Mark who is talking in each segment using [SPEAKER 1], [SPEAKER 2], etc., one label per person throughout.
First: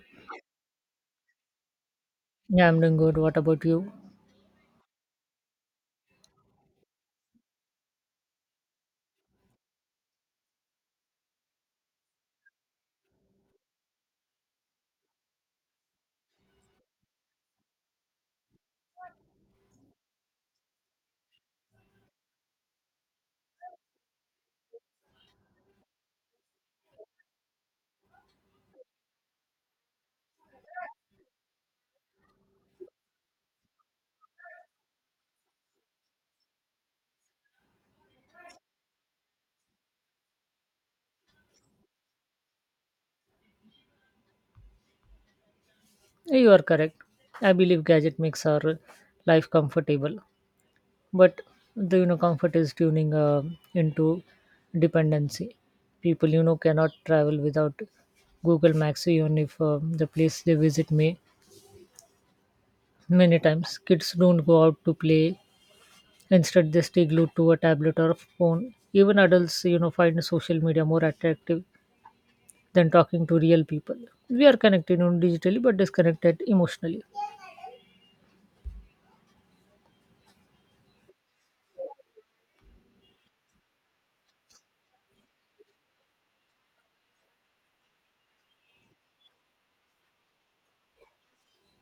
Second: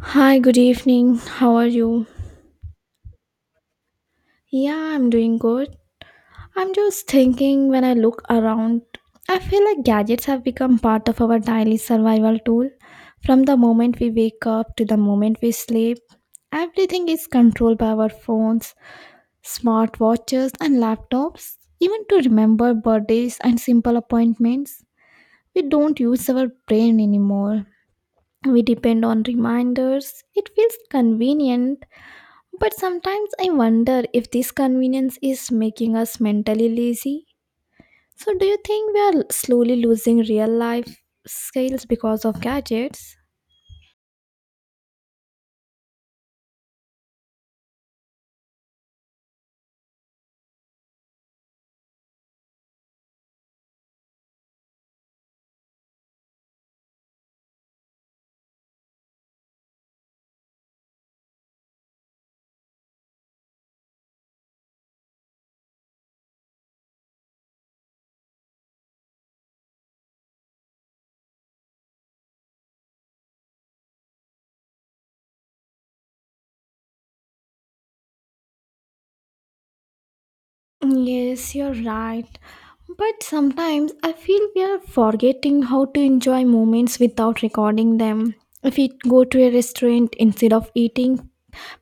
[SPEAKER 1] Hi, good evening. How are you?
[SPEAKER 2] Yeah, I'm doing good. What about you?
[SPEAKER 1] Yeah, I'm doing good. I'm just thinking when I look around, I feel like gadgets have become part of our daily survival tool. From the moment we wake up to the moment we sleep, everything is controlled by our phones, smartwatches, and laptops. Even to remember birthdays and simple appointments, we don't use our brain anymore. We depend on reminders. It feels convenient But sometimes I wonder if this convenience is making us mentally lazy. So, do you think we are slowly losing real life skills because of gadgets?
[SPEAKER 2] Yeah, you are correct. I believe gadget makes our life comfortable, but the comfort is tuning into dependency. People cannot travel without Google Maps, even if the place they visit may many times. Kids don't go out to play; instead, they stay glued to a tablet or a phone. Even adults, you know, find social media more attractive than talking to real people. We are connected, digitally, but disconnected emotionally.
[SPEAKER 1] Yes, you're right. But sometimes I feel we are forgetting how to enjoy moments without recording them. If we go to a restaurant instead of eating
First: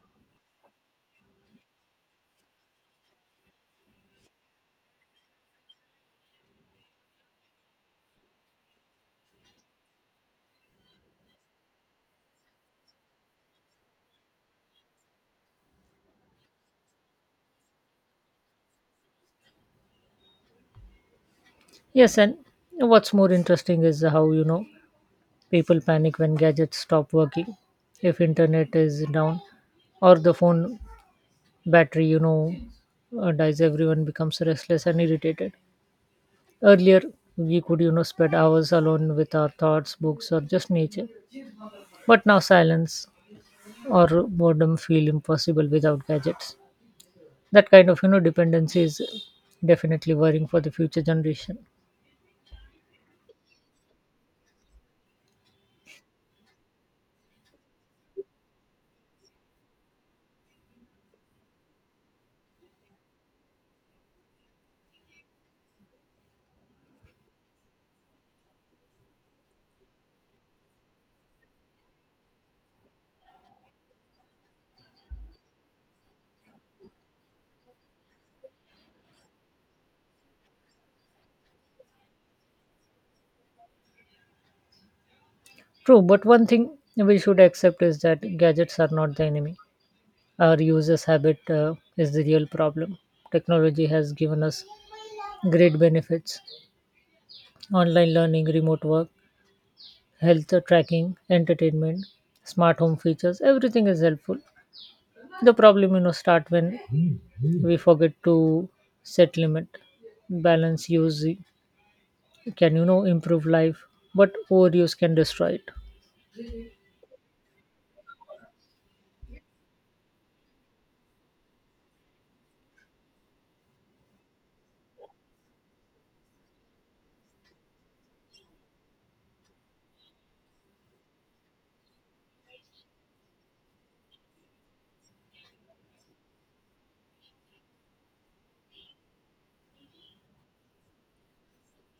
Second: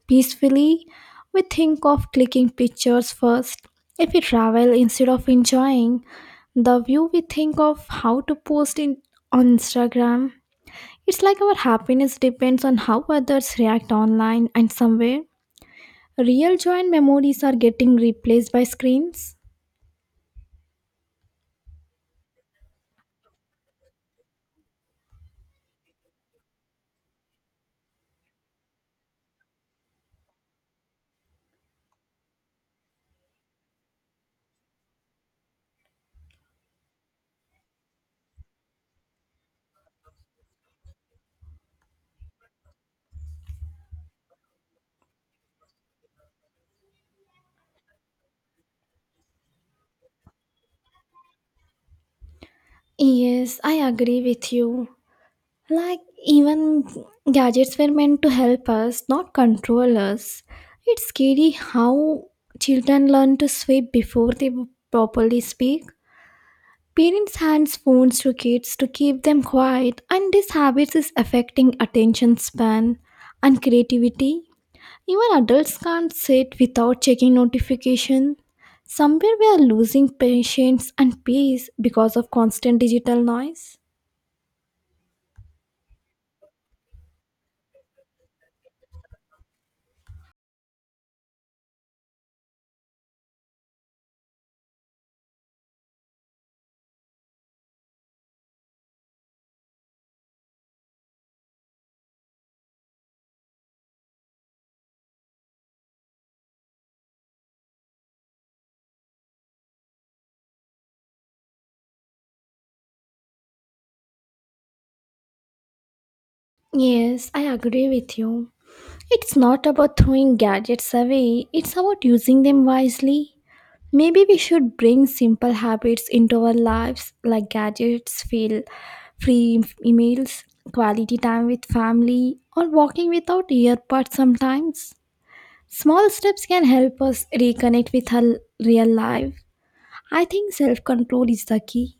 [SPEAKER 1] peacefully, we think of clicking pictures first. If we travel instead of enjoying the view, we think of how to post in on Instagram. It's like our happiness depends on how others react online and somewhere. Real joy and memories are getting replaced by screens.
[SPEAKER 2] Yes, and what's more interesting is how people panic when gadgets stop working, if internet is down, or the phone battery dies. Everyone becomes restless and irritated. Earlier, we could spend hours alone with our thoughts, books, or just nature, but now silence or boredom feel impossible without gadgets. That kind of dependency is definitely worrying for the future generation.
[SPEAKER 1] Yes, I agree with you. Like, even gadgets were meant to help us, not control us. It's scary how children learn to sweep before they properly speak. Parents hand phones to kids to keep them quiet, and this habit is affecting attention span and creativity. Even adults can't sit without checking notification. Somewhere we are losing patience and peace because of constant digital noise.
[SPEAKER 2] True, but one thing we should accept is that gadgets are not the enemy. Our users' habit is the real problem. Technology has given us great benefits, online learning, remote work, health tracking, entertainment, smart home features, everything is helpful. The problem, you know, start when we forget to set limit, balance use can, you know, improve life, but overuse can destroy it.
[SPEAKER 1] Yes, I agree with you. It's not about throwing gadgets away, it's about using them wisely. Maybe we should bring simple habits into our lives like gadgets, feel free emails, quality time with family, or walking without earbuds sometimes. Small steps can help us reconnect with our real life. I think self control is the key.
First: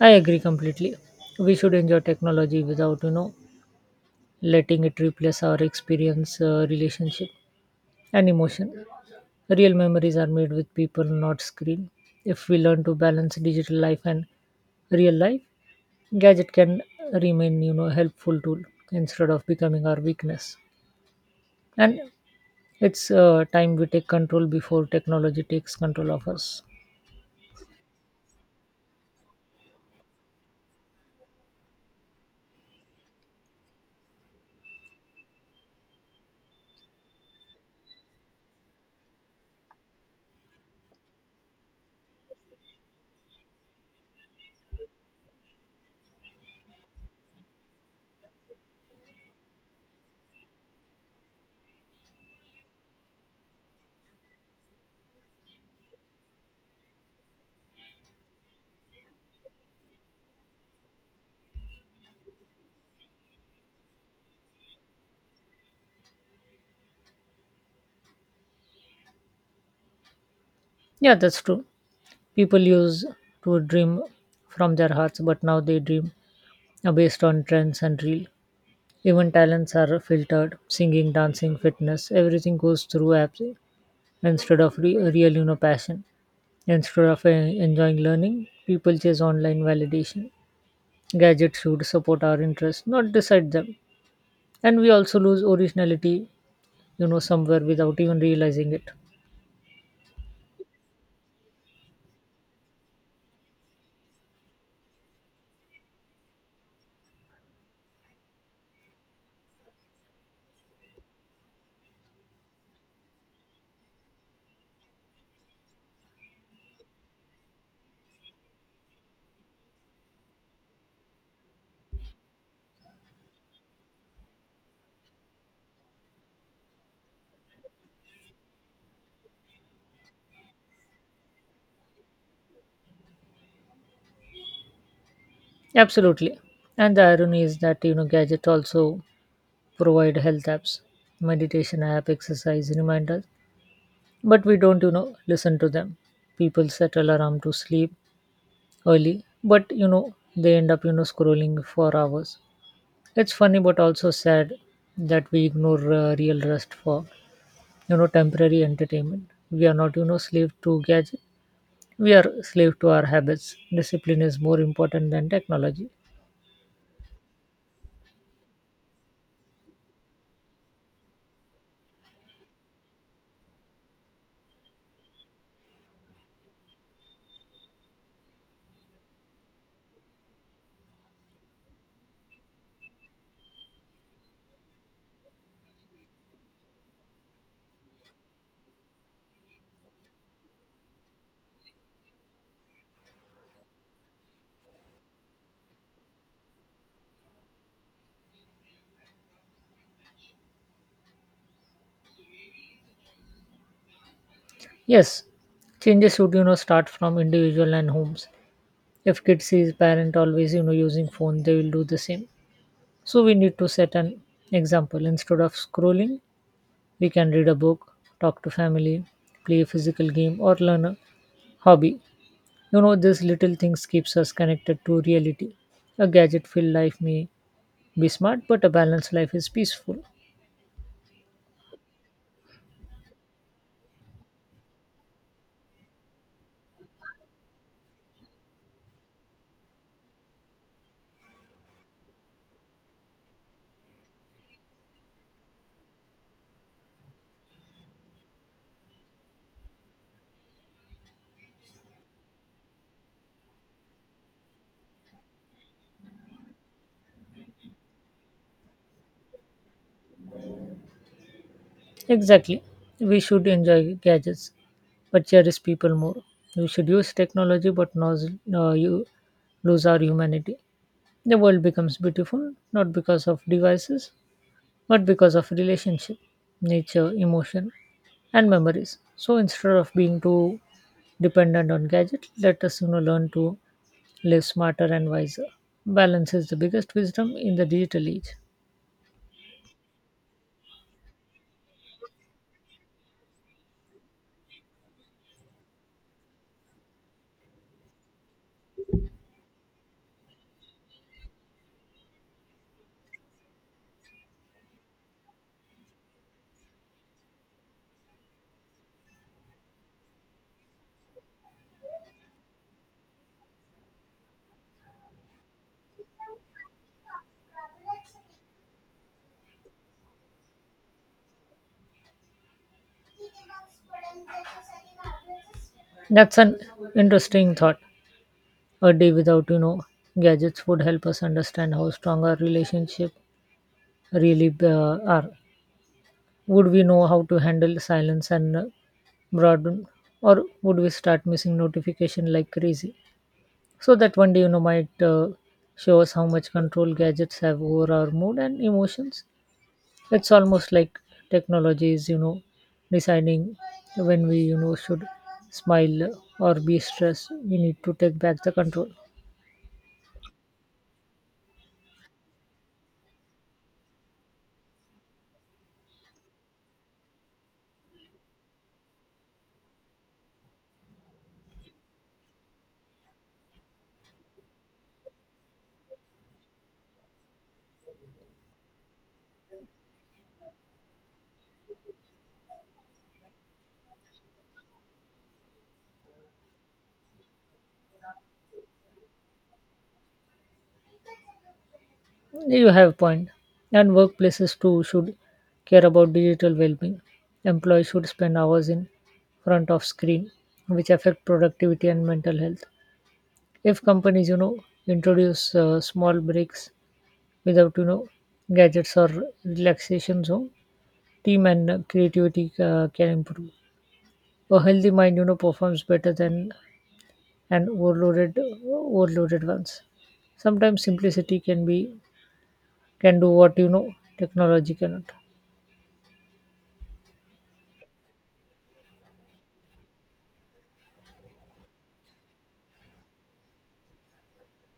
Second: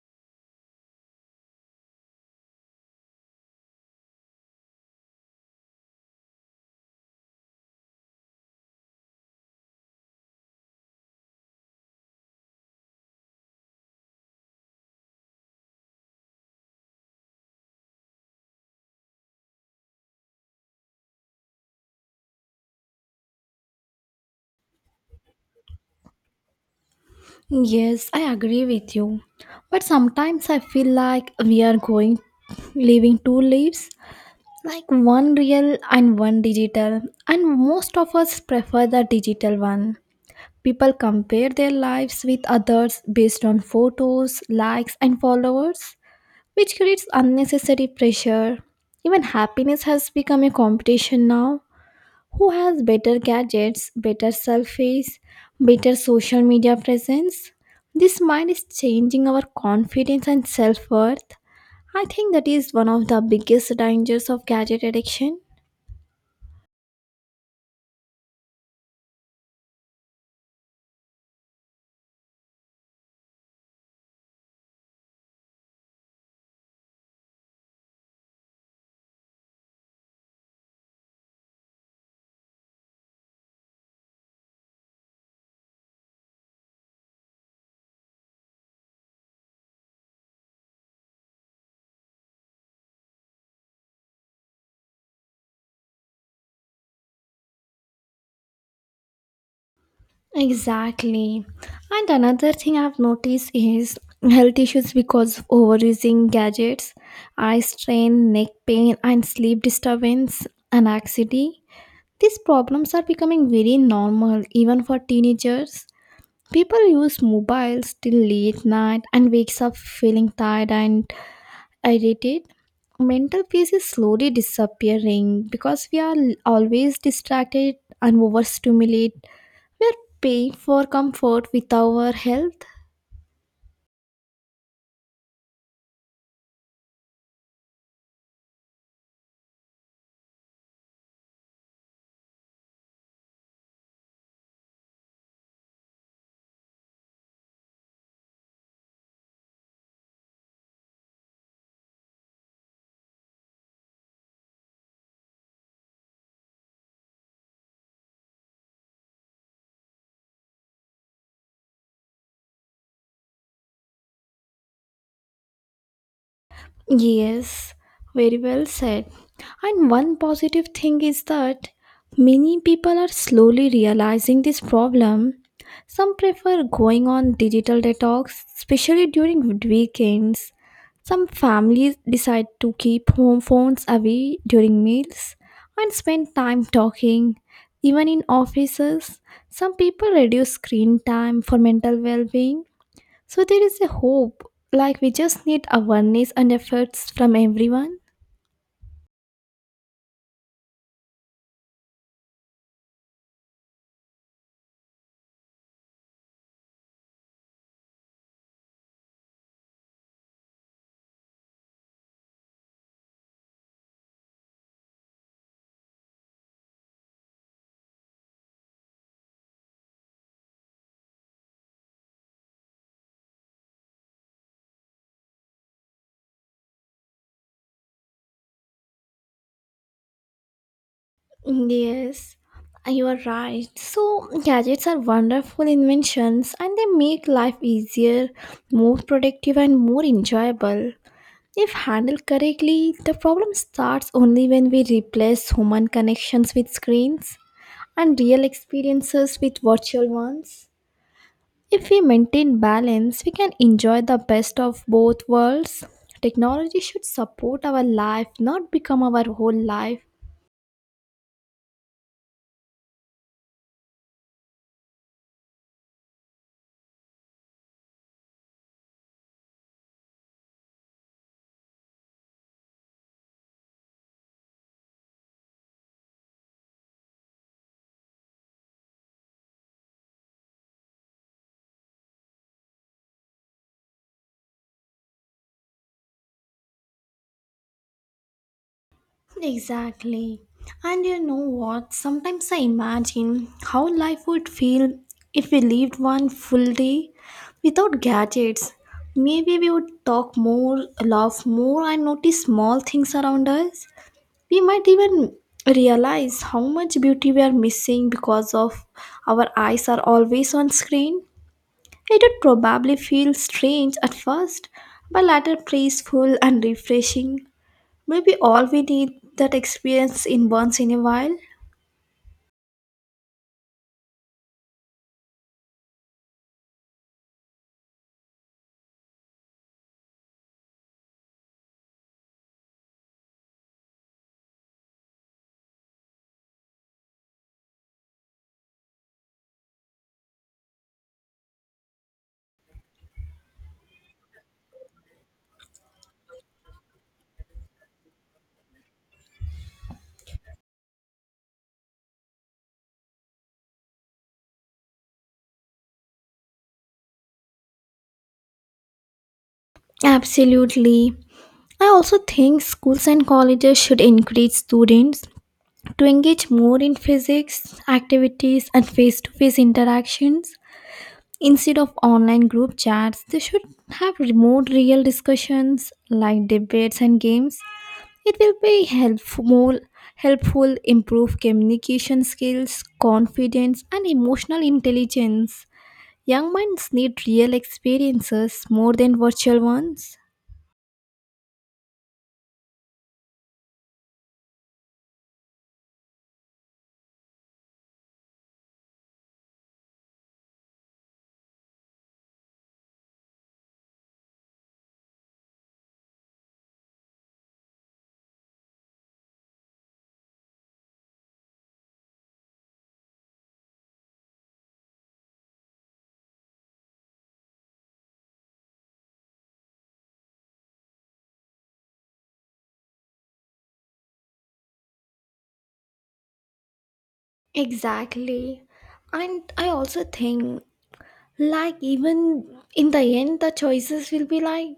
[SPEAKER 2] I agree completely. We should enjoy technology without, you know, letting it replace our experience, relationship, and emotion. Real memories are made with people, not screen. If we learn to balance digital life and real life, gadget can remain, you know, helpful tool instead of becoming our weakness. And it's time we take control before technology takes control of us.
[SPEAKER 1] Yes, I agree with you. But sometimes I feel like we are going living two lives like one real and one digital and most of us prefer the digital one people compare their lives with others based on photos likes and followers which creates unnecessary pressure even happiness has become a competition now who has better gadgets better selfies better social media presence this mind is changing our confidence and self-worth I think that is one of the biggest dangers of gadget addiction
[SPEAKER 2] Yeah, that's true. People used to dream from their hearts, but now they dream based on trends and real. Even talents are filtered, singing, dancing, fitness, everything goes through apps instead of real, you know, passion. Instead of enjoying learning, people chase online validation. Gadgets should support our interests, not decide them. And we also lose originality, you know, somewhere without even realizing it.
[SPEAKER 1] Exactly. And another thing I've noticed is health issues because of overusing gadgets, eye strain, neck pain, and sleep disturbance, anxiety. These problems are becoming very normal even for teenagers. People use mobiles till late night and wakes up feeling tired and irritated. Mental peace is slowly disappearing because we are always distracted and overstimulated we're paying for comfort with our health.
[SPEAKER 2] Absolutely. And the irony is that, you know, gadgets also provide health apps, meditation app, exercise reminders, but we don't, you know, listen to them. People set alarm to sleep early, but you know they end up scrolling for hours. It's funny but also sad that we ignore real rest for temporary entertainment. We are not slave to gadget, we are slave to our habits. Discipline is more important than technology.
[SPEAKER 1] Yes, very well said. And one positive thing is that many people are slowly realizing this problem. Some prefer going on digital detox, especially during weekends. Some families decide to keep home phones away during meals and spend time talking. Even in offices, some people reduce screen time for mental well being So there is a hope, like we just need awareness and efforts from everyone.
[SPEAKER 2] Yes, changes should start from individual and homes. If kids sees parent always using phone, they will do the same. So we need to set an example. Instead of scrolling, we can read a book, talk to family, play a physical game or learn a hobby. You know, these little things keeps us connected to reality. A gadget-filled life may be smart, but a balanced life is peaceful.
[SPEAKER 1] Yes, you are right. So, gadgets are wonderful inventions and they make life easier, more productive, and more enjoyable. If handled correctly, the problem starts only when we replace human connections with screens and real experiences with virtual ones. If we maintain balance, we can enjoy the best of both worlds. Technology should support our life, not become our whole life.
[SPEAKER 2] Exactly. We should enjoy gadgets, but cherish people more. We should use technology, but not you lose our humanity. The world becomes beautiful not because of devices, but because of relationship, nature, emotion, and memories. So instead of being too dependent on gadget, let us learn to live smarter and wiser. Balance is the biggest wisdom in the digital age.
[SPEAKER 1] Exactly. And you know what? Sometimes I imagine how life would feel if we lived one full day without gadgets. Maybe we would talk more, laugh more, and notice small things around us. We might even realize how much beauty we are missing because of our eyes are always on screen. It would probably feel strange at first, but later peaceful and refreshing. Maybe all we need that experience in once in a while.
[SPEAKER 2] That's an interesting thought. A day without gadgets would help us understand how strong our relationship really are. Would we know how to handle silence and broadband, or would we start missing notification like crazy? So that one day, you know, might show us how much control gadgets have over our mood and emotions. It's almost like technology is, you know, deciding when we, you know, should smile or be stressed. We need to take back the control.
[SPEAKER 1] Absolutely. I also think schools and colleges should encourage students to engage more in physics, activities, and face to face interactions. Instead of online group chats, they should have remote real discussions like debates and games. It will be helpful, more helpful improve communication skills, confidence, and emotional intelligence. Young minds need real experiences more than virtual ones.
[SPEAKER 2] You have a point. And workplaces too should care about digital well-being. Employees should spend hours in front of screen, which affect productivity and mental health. If companies, you know, introduce small breaks without gadgets or relaxation zone, team and creativity can improve. A healthy mind performs better than an overloaded ones. Sometimes simplicity can be can do what technology cannot.
[SPEAKER 1] Exactly. And I also think, like, even in the end, the choices will be like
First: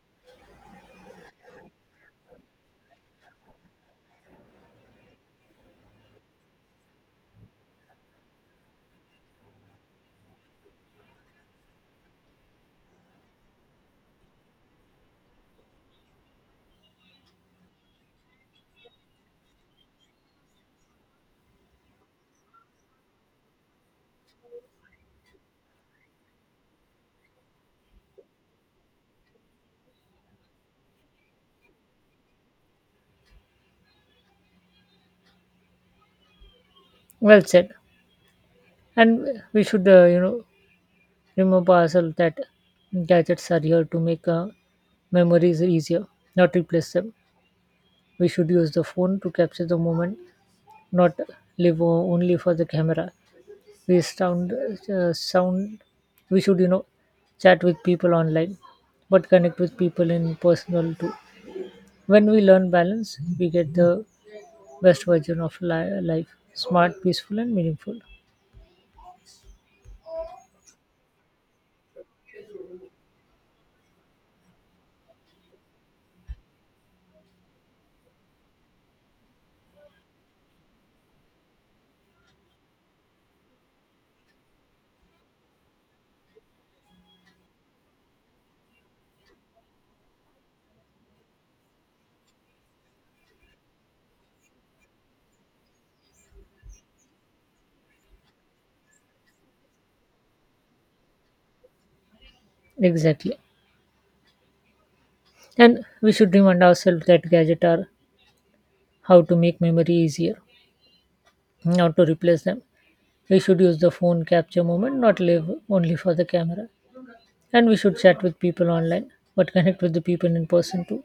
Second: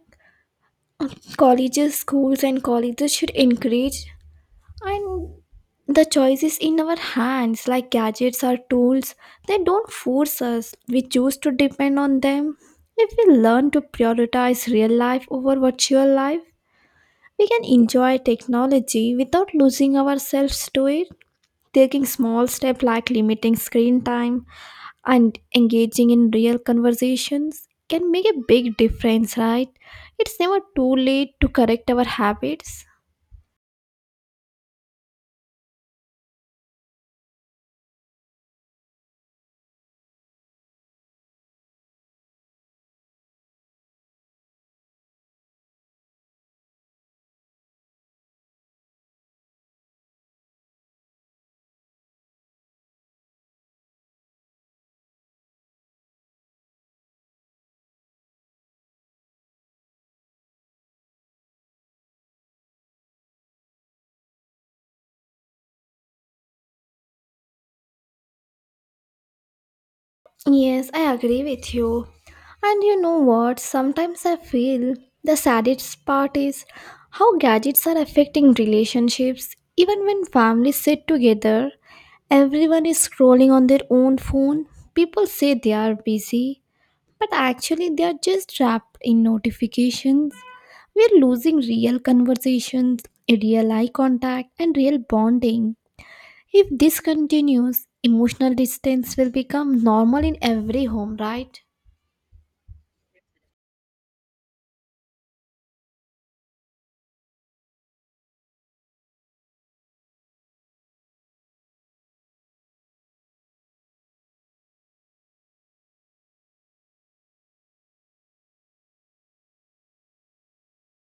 [SPEAKER 1] colleges, schools, and colleges should encourage And the choice is in our hands, like gadgets or tools. They don't force us, we choose to depend on them. If we learn to prioritize real life over virtual life, we can enjoy technology without losing ourselves to it. Taking small steps like limiting screen time and engaging in real conversations can make a big difference, right? It's never too late to correct our habits.
[SPEAKER 2] Well said. And we should remember ourselves that gadgets are here to make memories easier, not replace them. We should use the phone to capture the moment, not live only for the camera. We sound we should chat with people online, but connect with people in personal too. When we learn balance we get the best version of life, smart, peaceful and meaningful.
[SPEAKER 1] Yes, I agree with you. And you know what? Sometimes I feel the saddest part is how gadgets are affecting relationships. Even when families sit together, everyone is scrolling on their own phone. People say they are busy, but actually they are just trapped in notifications. We're losing real conversations, real eye contact, and real bonding. If this continues, emotional distance will become normal in every home, right?
[SPEAKER 2] Exactly. And we should remind ourselves that gadgets are how to make memory easier, not to replace them. We should use the phone capture moment, not live only for the camera. And we should chat with people online, but connect with the people in person too.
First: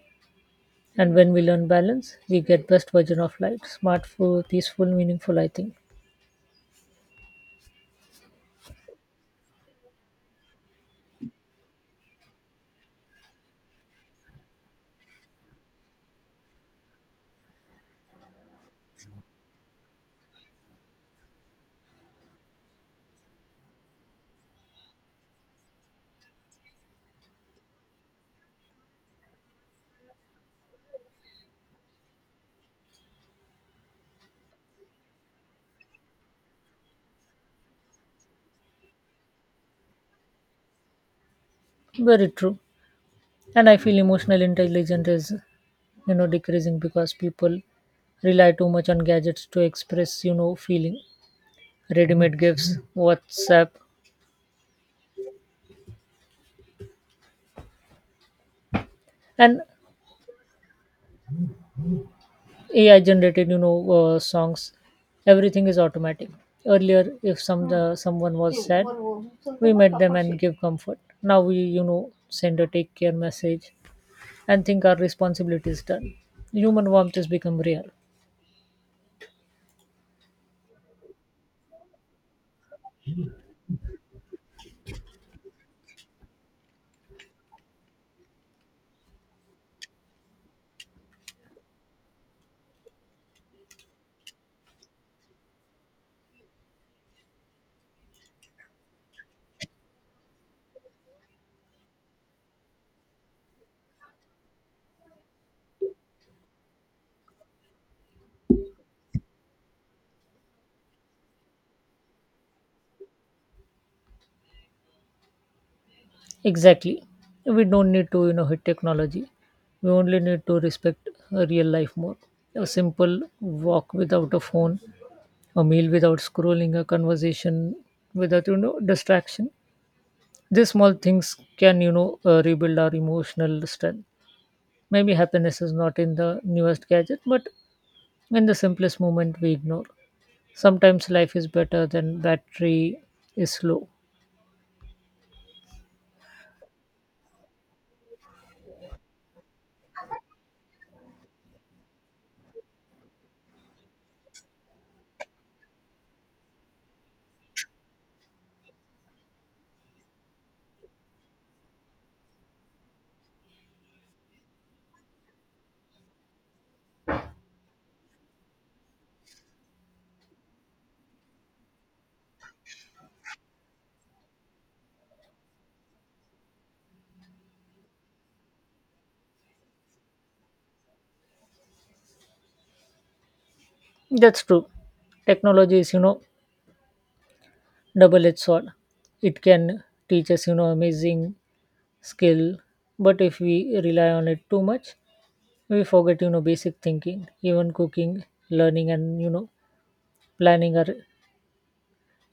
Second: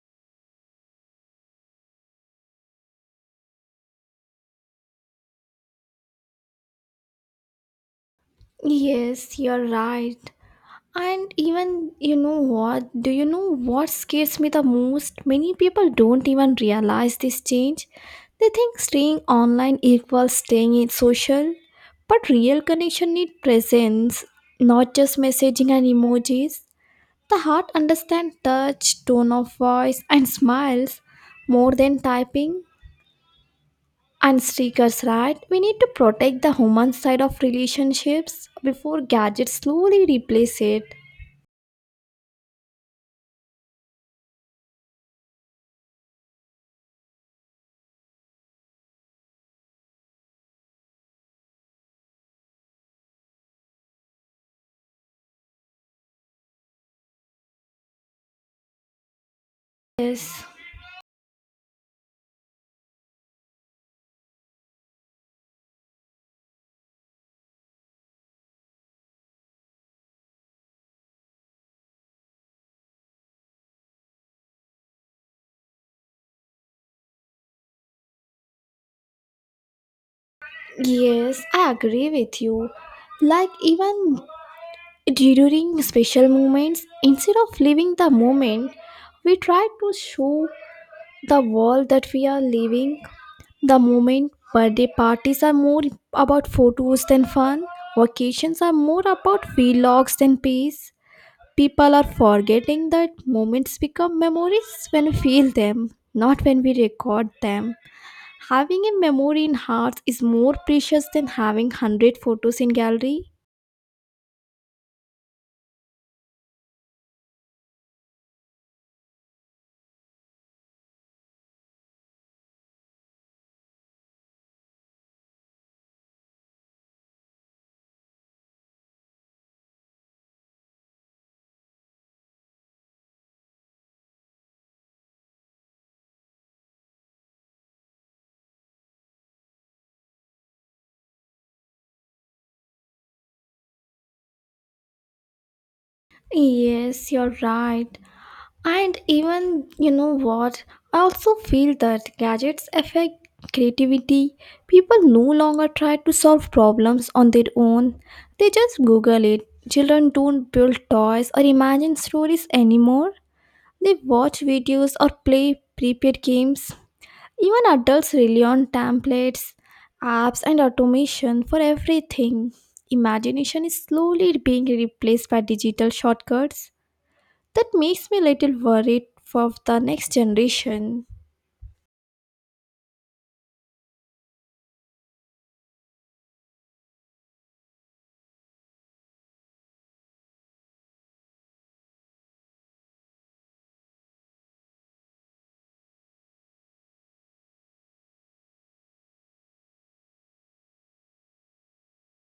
[SPEAKER 2] And when we learn balance, we get best version of life. Smart, full, peaceful, meaningful, I think.
[SPEAKER 1] Yes, you're right. And even, you know what? Do you know what scares me the most? Many people don't even realize this change. They think staying online equals staying in social. But real connection need presence, not just messaging and emojis. The heart understands touch, tone of voice, and smiles more than typing. And stickers, right? We need to protect the human side of relationships before gadgets slowly replace it.
[SPEAKER 2] Very true. And I feel emotional intelligence is, you know, decreasing because people rely too much on gadgets to express, you know, feeling. Ready-made gifts, WhatsApp, and
[SPEAKER 1] Yes,
[SPEAKER 2] AI-generated, songs. Everything is automatic. Earlier, if someone was sad, we met them and give comfort. Now we, you know, send a take care message and think our responsibility is done. Human warmth has become rare.
[SPEAKER 1] yes, I agree with you. Like, even during special moments, instead of living the moment, we try to show the world that we are living the moment. Birthday parties are more about photos than fun, vacations are more about vlogs than peace. People are forgetting that moments become memories when we feel them, not when we record them. Having a memory in hearts is more precious than having 100 photos in gallery.
[SPEAKER 2] Exactly. We don't need to, you know, hit technology. We only need to respect real life more. A simple walk without a phone, a meal without scrolling, a conversation without, you know, distraction. These small things can, rebuild our emotional strength. Maybe happiness is not in the newest gadget, but in the simplest moment we ignore. Sometimes life is better than battery is slow.
[SPEAKER 1] Yes, you're right. And even, you know what? I also feel that gadgets affect creativity. People no longer try to solve problems on their own, they just Google it. Children don't build toys or imagine stories anymore. They watch videos or play prepared games. Even adults rely on templates, apps, and automation for everything. Imagination is slowly being replaced by digital shortcuts. That makes me a little worried for the next generation.
[SPEAKER 2] That's true. Technology is, you know, double-edged sword. It can teach us, you know, amazing skill, but if we rely on it too much, we forget, you know, basic thinking. Even cooking, learning, and you know, planning are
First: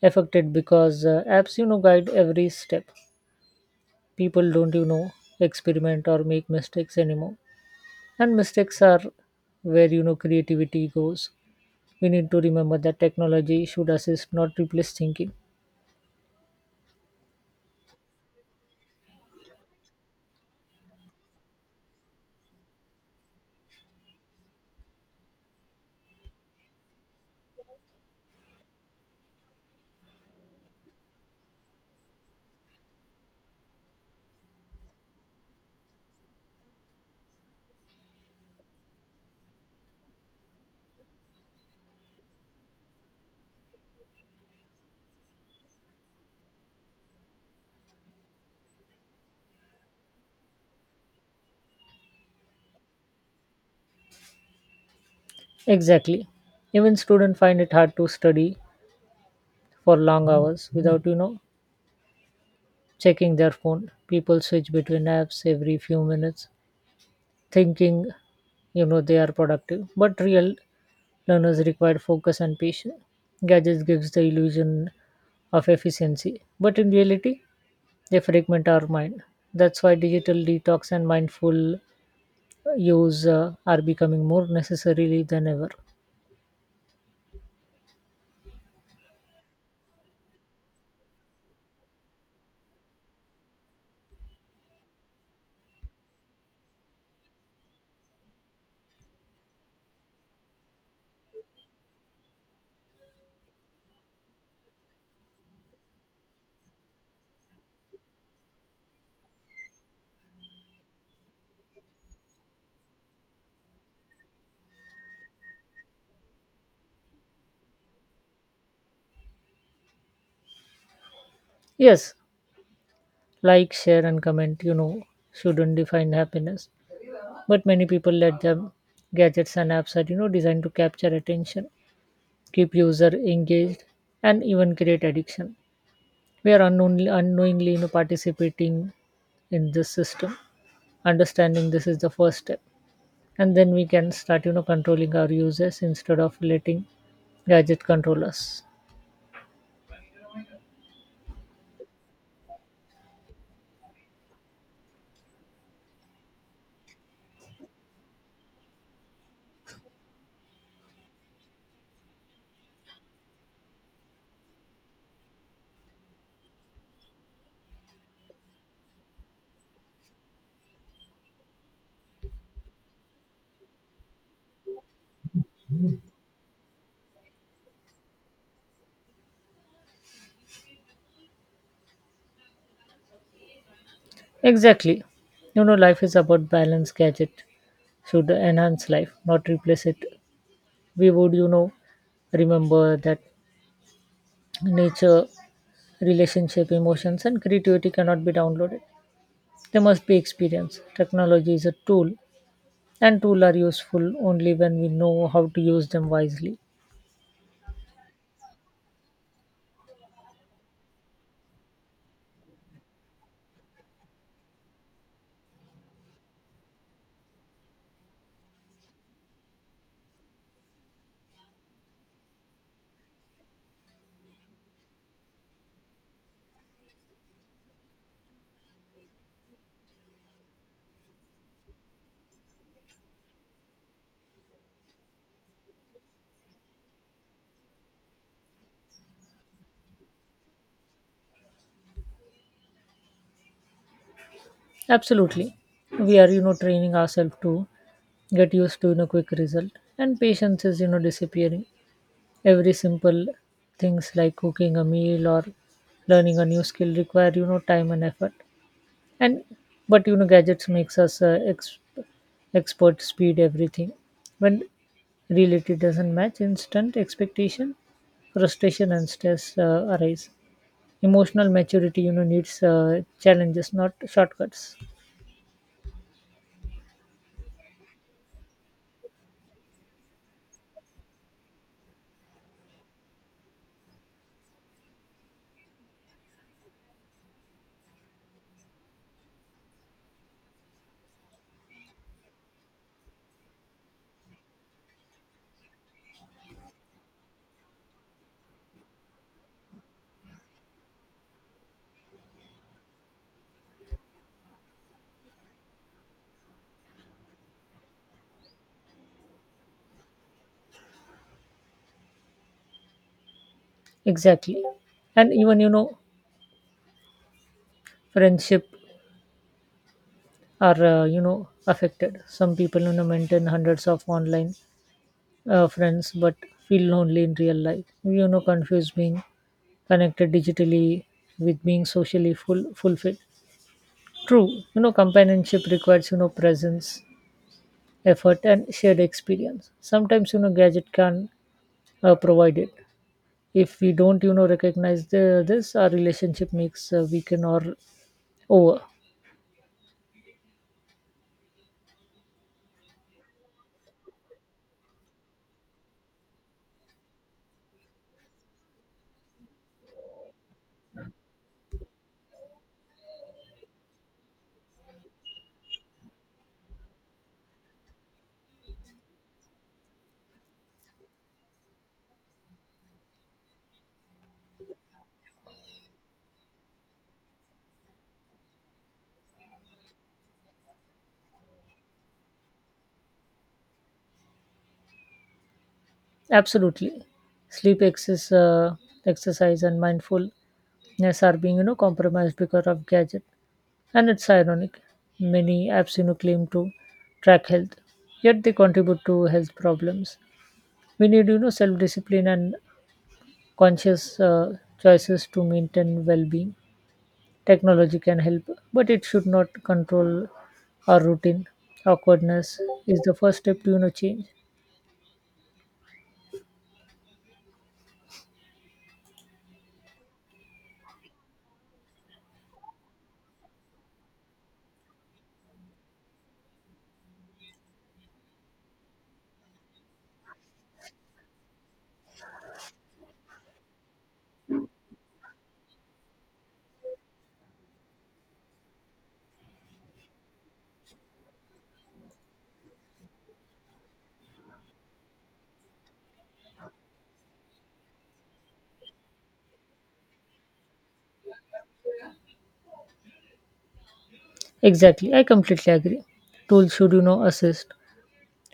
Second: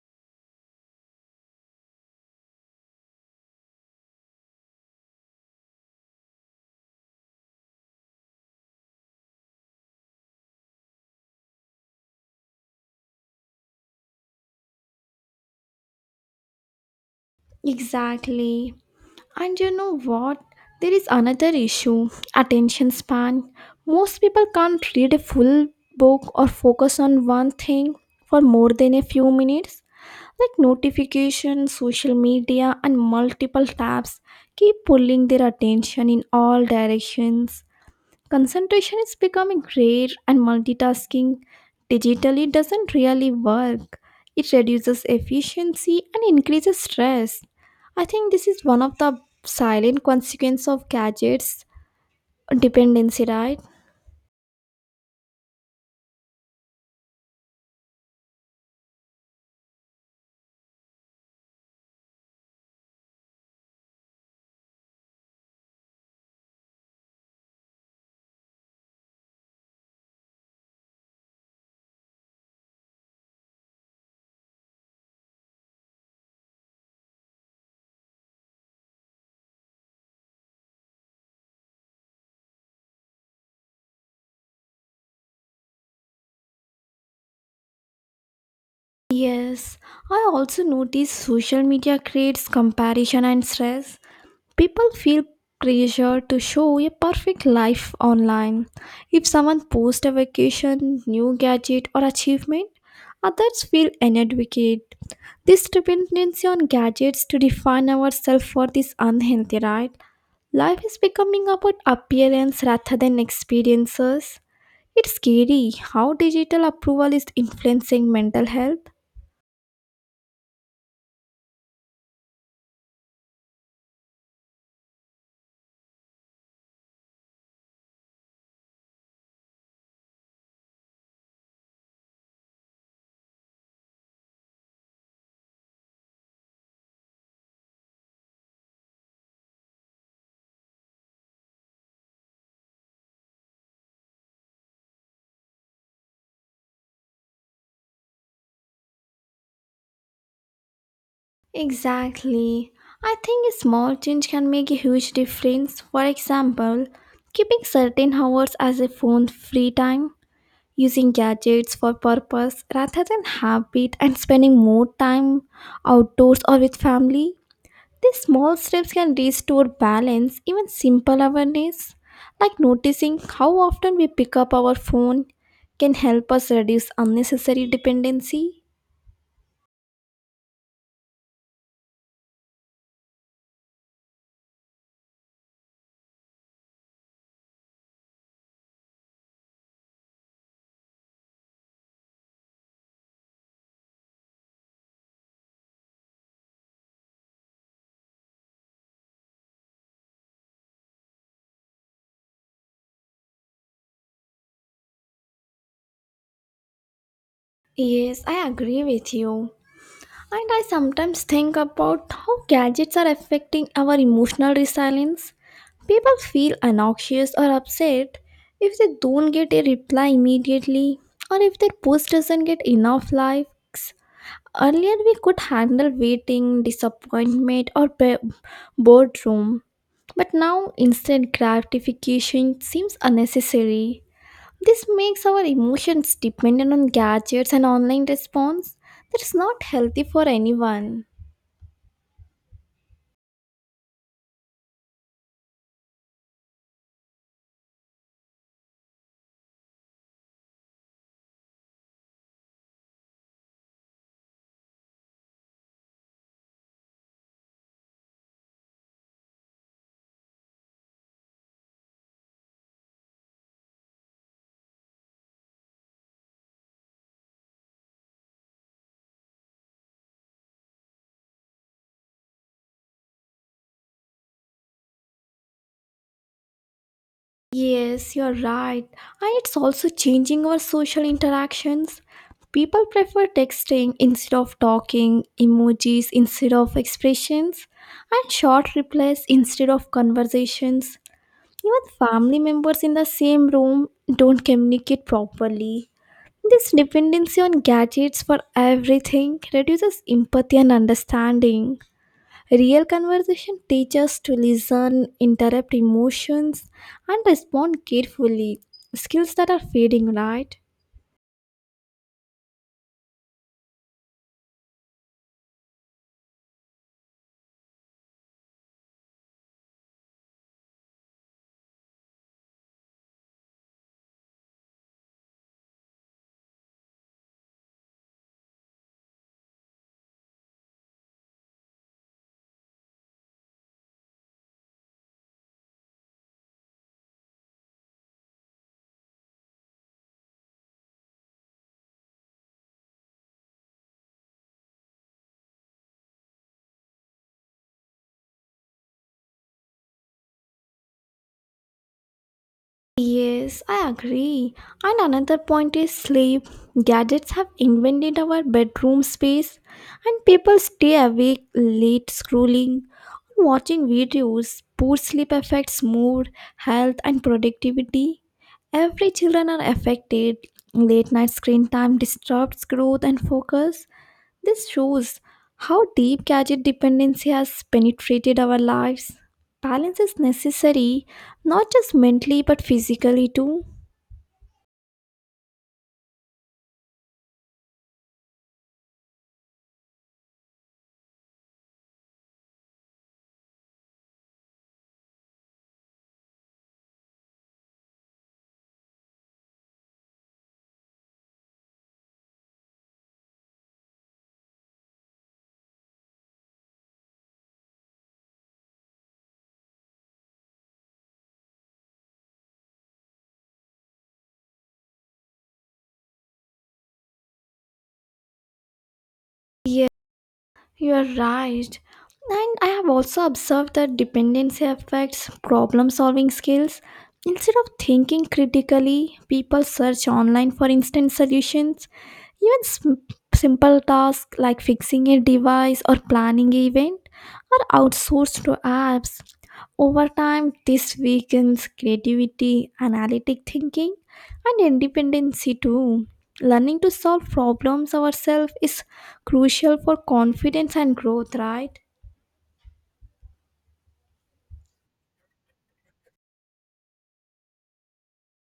[SPEAKER 2] affected because apps, you know, guide every step. People don't, you know, experiment or make mistakes anymore, and mistakes are where creativity goes. We need to remember that technology should assist, not replace thinking.
[SPEAKER 1] Exactly. And you know what? There is another issue attention span. Most people can't read a full book or focus on one thing for more than a few minutes. Like notifications, social media, and multiple tabs keep pulling their attention in all directions. Concentration is becoming rare, and multitasking digitally doesn't really work. It reduces efficiency and increases stress. I think this is one of the silent consequences of gadgets dependency, right?
[SPEAKER 2] Exactly. Even students find it hard to study for long hours without, you know, checking their phone. People switch between apps every few minutes, thinking, you know, they are productive. But real learners require focus and patience. Gadgets gives the illusion of efficiency, but in reality, they fragment our mind. That's why digital detox and mindful use are becoming more necessary than ever.
[SPEAKER 1] Yes, I also notice social media creates comparison and stress. People feel pressure to show a perfect life online. If someone posts a vacation, new gadget, or achievement, others feel inadequate. This dependency on gadgets to define ourselves for this unhealthy, right? Life is becoming about appearance rather than experiences. It's scary how digital approval is influencing mental health.
[SPEAKER 2] Yes, like, share, and comment, you know, shouldn't define happiness. But many people let them gadgets and apps are, you know, designed to capture attention, keep user engaged, and even create addiction. We are unknowingly, participating in this system. Understanding this is the first step, and then we can start controlling our users instead of letting gadget control us.
[SPEAKER 1] Exactly. I think a small change can make a huge difference. For example, keeping certain hours as a phone free time, using gadgets for purpose rather than habit, and spending more time outdoors or with family. These small steps can restore balance, even simple awareness, like noticing how often we pick up our phone, can help us reduce unnecessary dependency.
[SPEAKER 2] Exactly. You know life is about balance. Gadget should enhance life, not replace it. We would, you know, remember that nature, relationship, emotions, and creativity cannot be downloaded. They must be experienced. Technology is a tool, and tools are useful only when we know how to use them wisely.
[SPEAKER 1] Yes, I agree with you. And I sometimes think about how gadgets are affecting our emotional resilience. People feel anxious or upset if they don't get a reply immediately or if their post doesn't get enough likes. Earlier, we could handle waiting, disappointment, or boredom, but now instant gratification seems unnecessary. This makes our emotions dependent on gadgets and online response. That's not healthy for anyone.
[SPEAKER 2] Absolutely. We are, you know, training ourselves to get used to, you know, quick result. And patience is, you know, disappearing. Every simple things like cooking a meal or learning a new skill require, you know, time and effort, and but you know gadgets makes us expert speed everything. When reality doesn't match instant expectation, frustration and stress arise. Emotional maturity needs challenges, not shortcuts.
[SPEAKER 1] Yes, you're right. And it's also changing our social interactions. People prefer texting instead of talking, emojis instead of expressions, and short replies instead of conversations. Even family members in the same room don't communicate properly. This dependency on gadgets for everything reduces empathy and understanding. Real conversation teaches to listen, interrupt emotions, and respond carefully. Skills that are fading, right?
[SPEAKER 2] Exactly. And even friendship are, affected. Some people maintain hundreds of online friends but feel lonely in real life. You know, confused being connected digitally with being socially fulfilled. True, you know, companionship requires, you know, presence, effort, and shared experience. Sometimes, you know, gadget can provide it. If we don't, you know, recognize our relationship makes weaken or over.
[SPEAKER 1] Yes, I agree. And another point is sleep. Gadgets have invaded our bedroom space, and people stay awake late scrolling, watching videos. Poor sleep affects mood, health, and productivity. Every children are affected. Late night screen time disturbs growth and focus. This shows how deep gadget dependency has penetrated our lives. Balance is necessary, not just mentally but physically too.
[SPEAKER 2] Absolutely. Sleep, exercise, and mindfulness are being, you know, compromised because of gadget. And it's ironic. Many apps you know, claim to track health, yet they contribute to health problems. We need, you know, self discipline and conscious choices to maintain well being. Technology can help, but it should not control our routine. Awkwardness is the first step to, you know, change.
[SPEAKER 1] Yeah, you are right. And I have also observed that dependency affects problem solving skills. Instead of thinking critically, people search online for instant solutions. Even simple tasks like fixing a device or planning an event are outsourced to apps Over time, this weakens creativity, analytic thinking, and independency too. Learning to solve problems ourselves is crucial for confidence and growth, right?
[SPEAKER 2] Exactly, I completely agree. Tools should, assist,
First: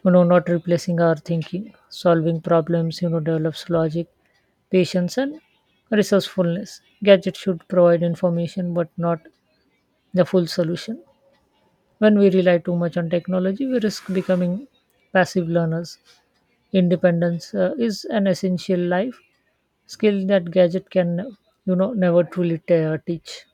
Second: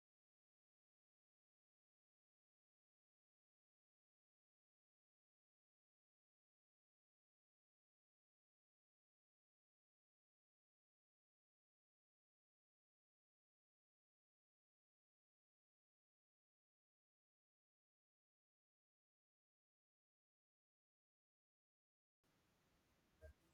[SPEAKER 2] you know, not replacing our thinking. Solving problems develops logic, patience and resourcefulness. Gadgets should provide information but not the full solution. When we rely too much on technology, we risk becoming passive learners. Independence is an essential life skill that gadget can never truly teach.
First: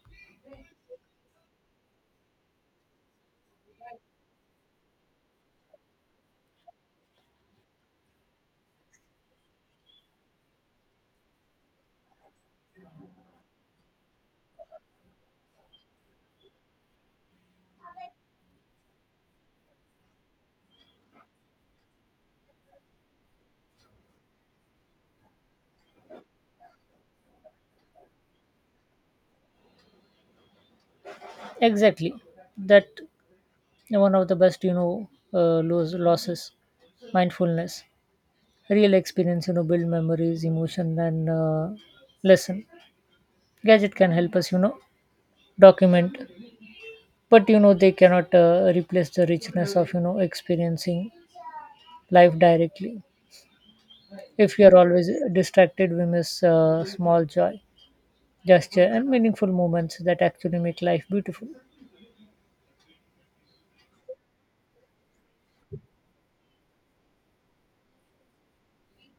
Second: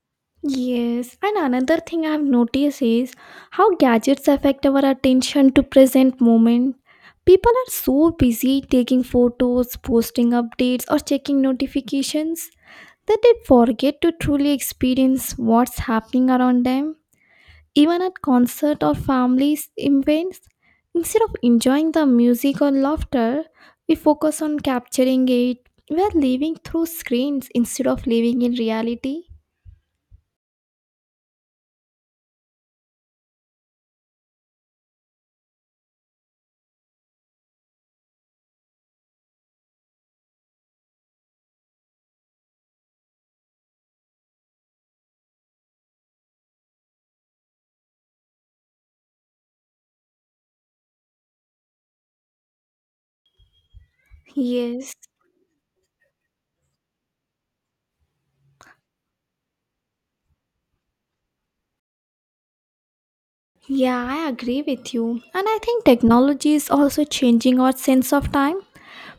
[SPEAKER 1] Yes, and another thing I've noticed is how gadgets affect our attention to present moment. People are so busy taking photos, posting updates, or checking notifications that they forget to truly experience what's happening around them. Even at concert or family events, instead of enjoying the music or laughter, we focus on capturing it. We are living through screens instead of living in reality.
[SPEAKER 2] Exactly. That one of the best losses mindfulness. Real experience build memories, emotion and lesson. Gadget can help us document, but you know they cannot replace the richness of experiencing life directly. If we are
[SPEAKER 1] Yes.
[SPEAKER 2] always distracted, we miss small joy, gesture and meaningful moments that actually make life beautiful.
[SPEAKER 1] Yeah, I agree with you. And I think technology is also changing our sense of time.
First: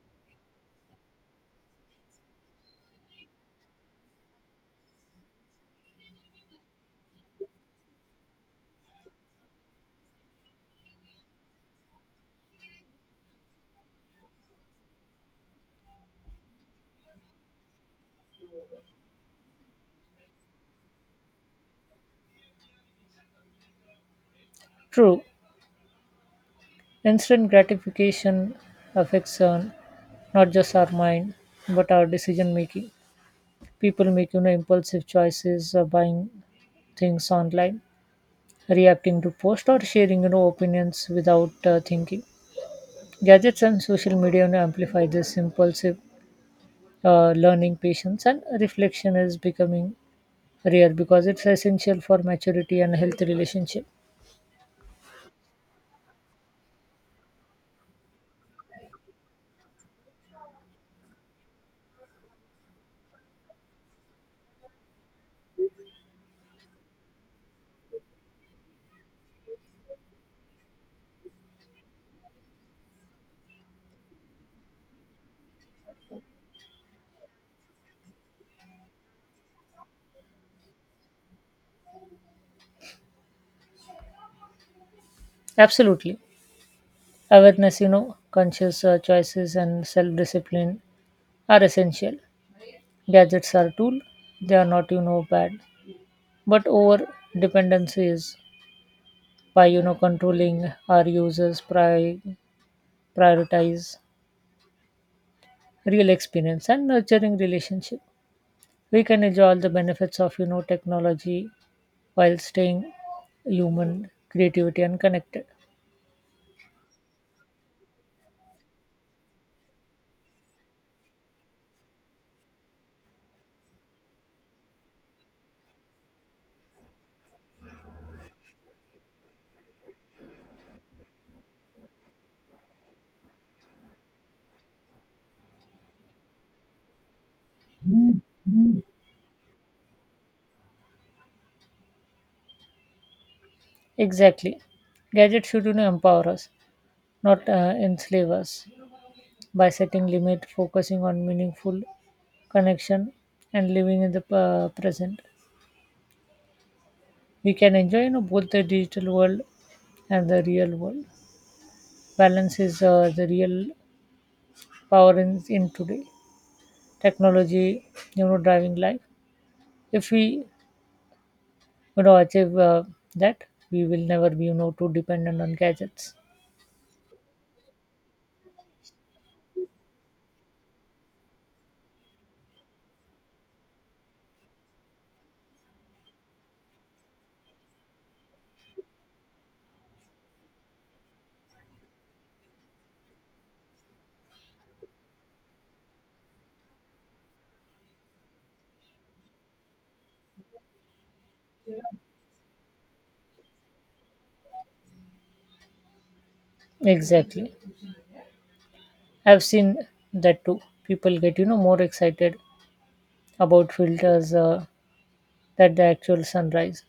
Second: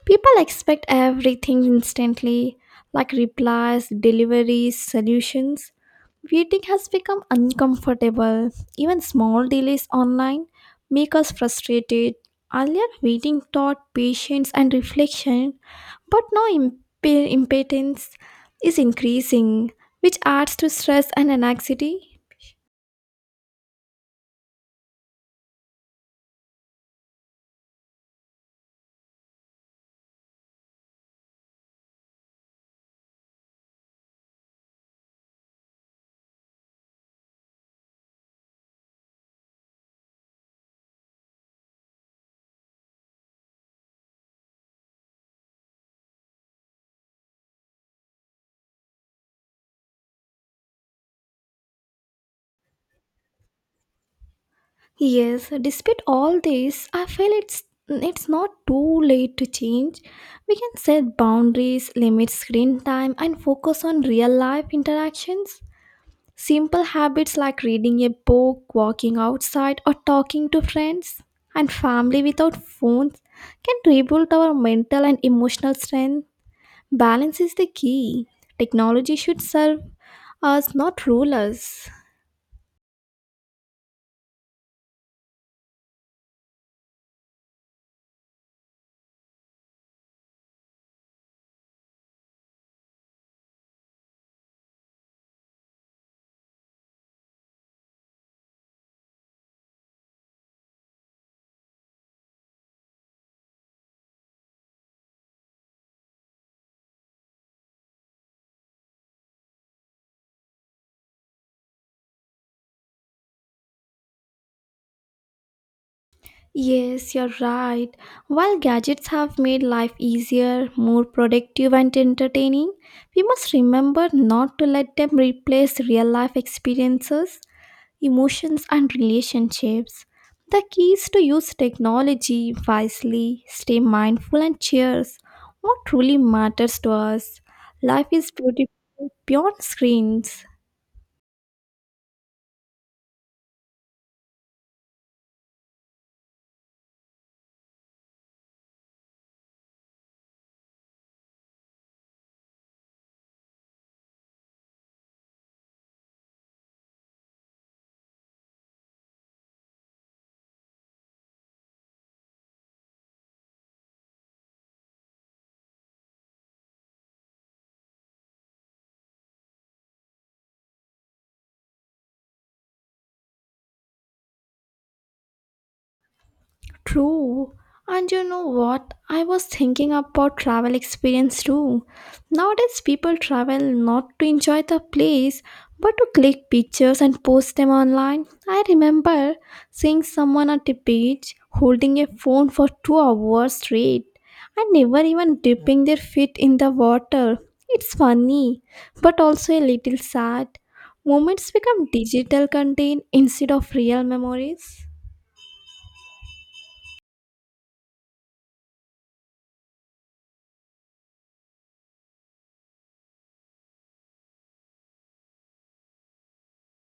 [SPEAKER 1] People expect everything instantly, like replies, deliveries, solutions. Waiting has become uncomfortable. Even small delays online make us frustrated. Earlier, waiting taught patience and reflection, but now impatience is increasing, which adds to stress and anxiety.
[SPEAKER 2] True, instant gratification affects not just our mind, but our decision making. People make, you know, impulsive choices, buying things online, reacting to posts or sharing, you know, opinions without thinking. Gadgets and social media, you know, amplify this impulsive learning. Patience and reflection is becoming rare because it's essential for maturity and healthy relationship.
[SPEAKER 1] Yes, despite all this, I feel it's not too late to change. We can set boundaries, limit screen time, and focus on real life interactions. Simple habits like reading a book, walking outside, or talking to friends and family without phones can rebuild our mental and emotional strength. Balance is the key. Technology should serve us, not rule us.
[SPEAKER 2] Absolutely. Awareness, you know, conscious choices and self discipline are essential. Gadgets are tool, they are not bad, but over dependency is. By controlling our users, prioritize real experience and nurturing relationship, we can enjoy all the benefits of technology while staying human, creativity and connected.
[SPEAKER 1] Yes, you're right. While gadgets have made life easier, more productive, and entertaining, we must remember not to let them replace real life experiences. Emotions, and relationships. The key is to use technology wisely, stay mindful, and cheers what truly matters to us. Life is beautiful beyond screens.
[SPEAKER 2] Exactly. Gadgets should empower us, not enslave us. By setting limit, focusing on meaningful connection and living in the present, we can enjoy, you know, both the digital world and the real world. Balance is the real power in today technology, you know, driving life. If we, achieve that, we will never be, you know, too dependent on gadgets.
[SPEAKER 1] True. And you know what? I was thinking about travel experience too. Nowadays, people travel not to enjoy the place but to click pictures and post them online. I remember seeing someone at the beach holding a phone for 2 hours straight and never even dipping their feet in the water. It's funny, but also a little sad. Moments become digital content instead of real memories.
[SPEAKER 2] Exactly. I've seen that too. People get, you know, more excited about filters than the actual sunrise.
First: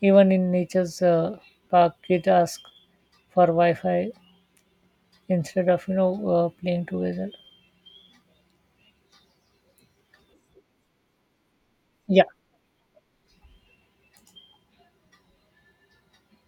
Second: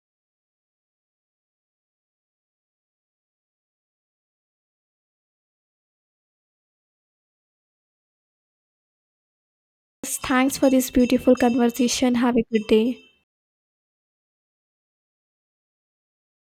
[SPEAKER 2] Even in nature's park, it asks for Wi Fi instead of, you know, playing together.
[SPEAKER 1] Thanks for this beautiful conversation.
[SPEAKER 2] Yeah.
[SPEAKER 1] Have a good day.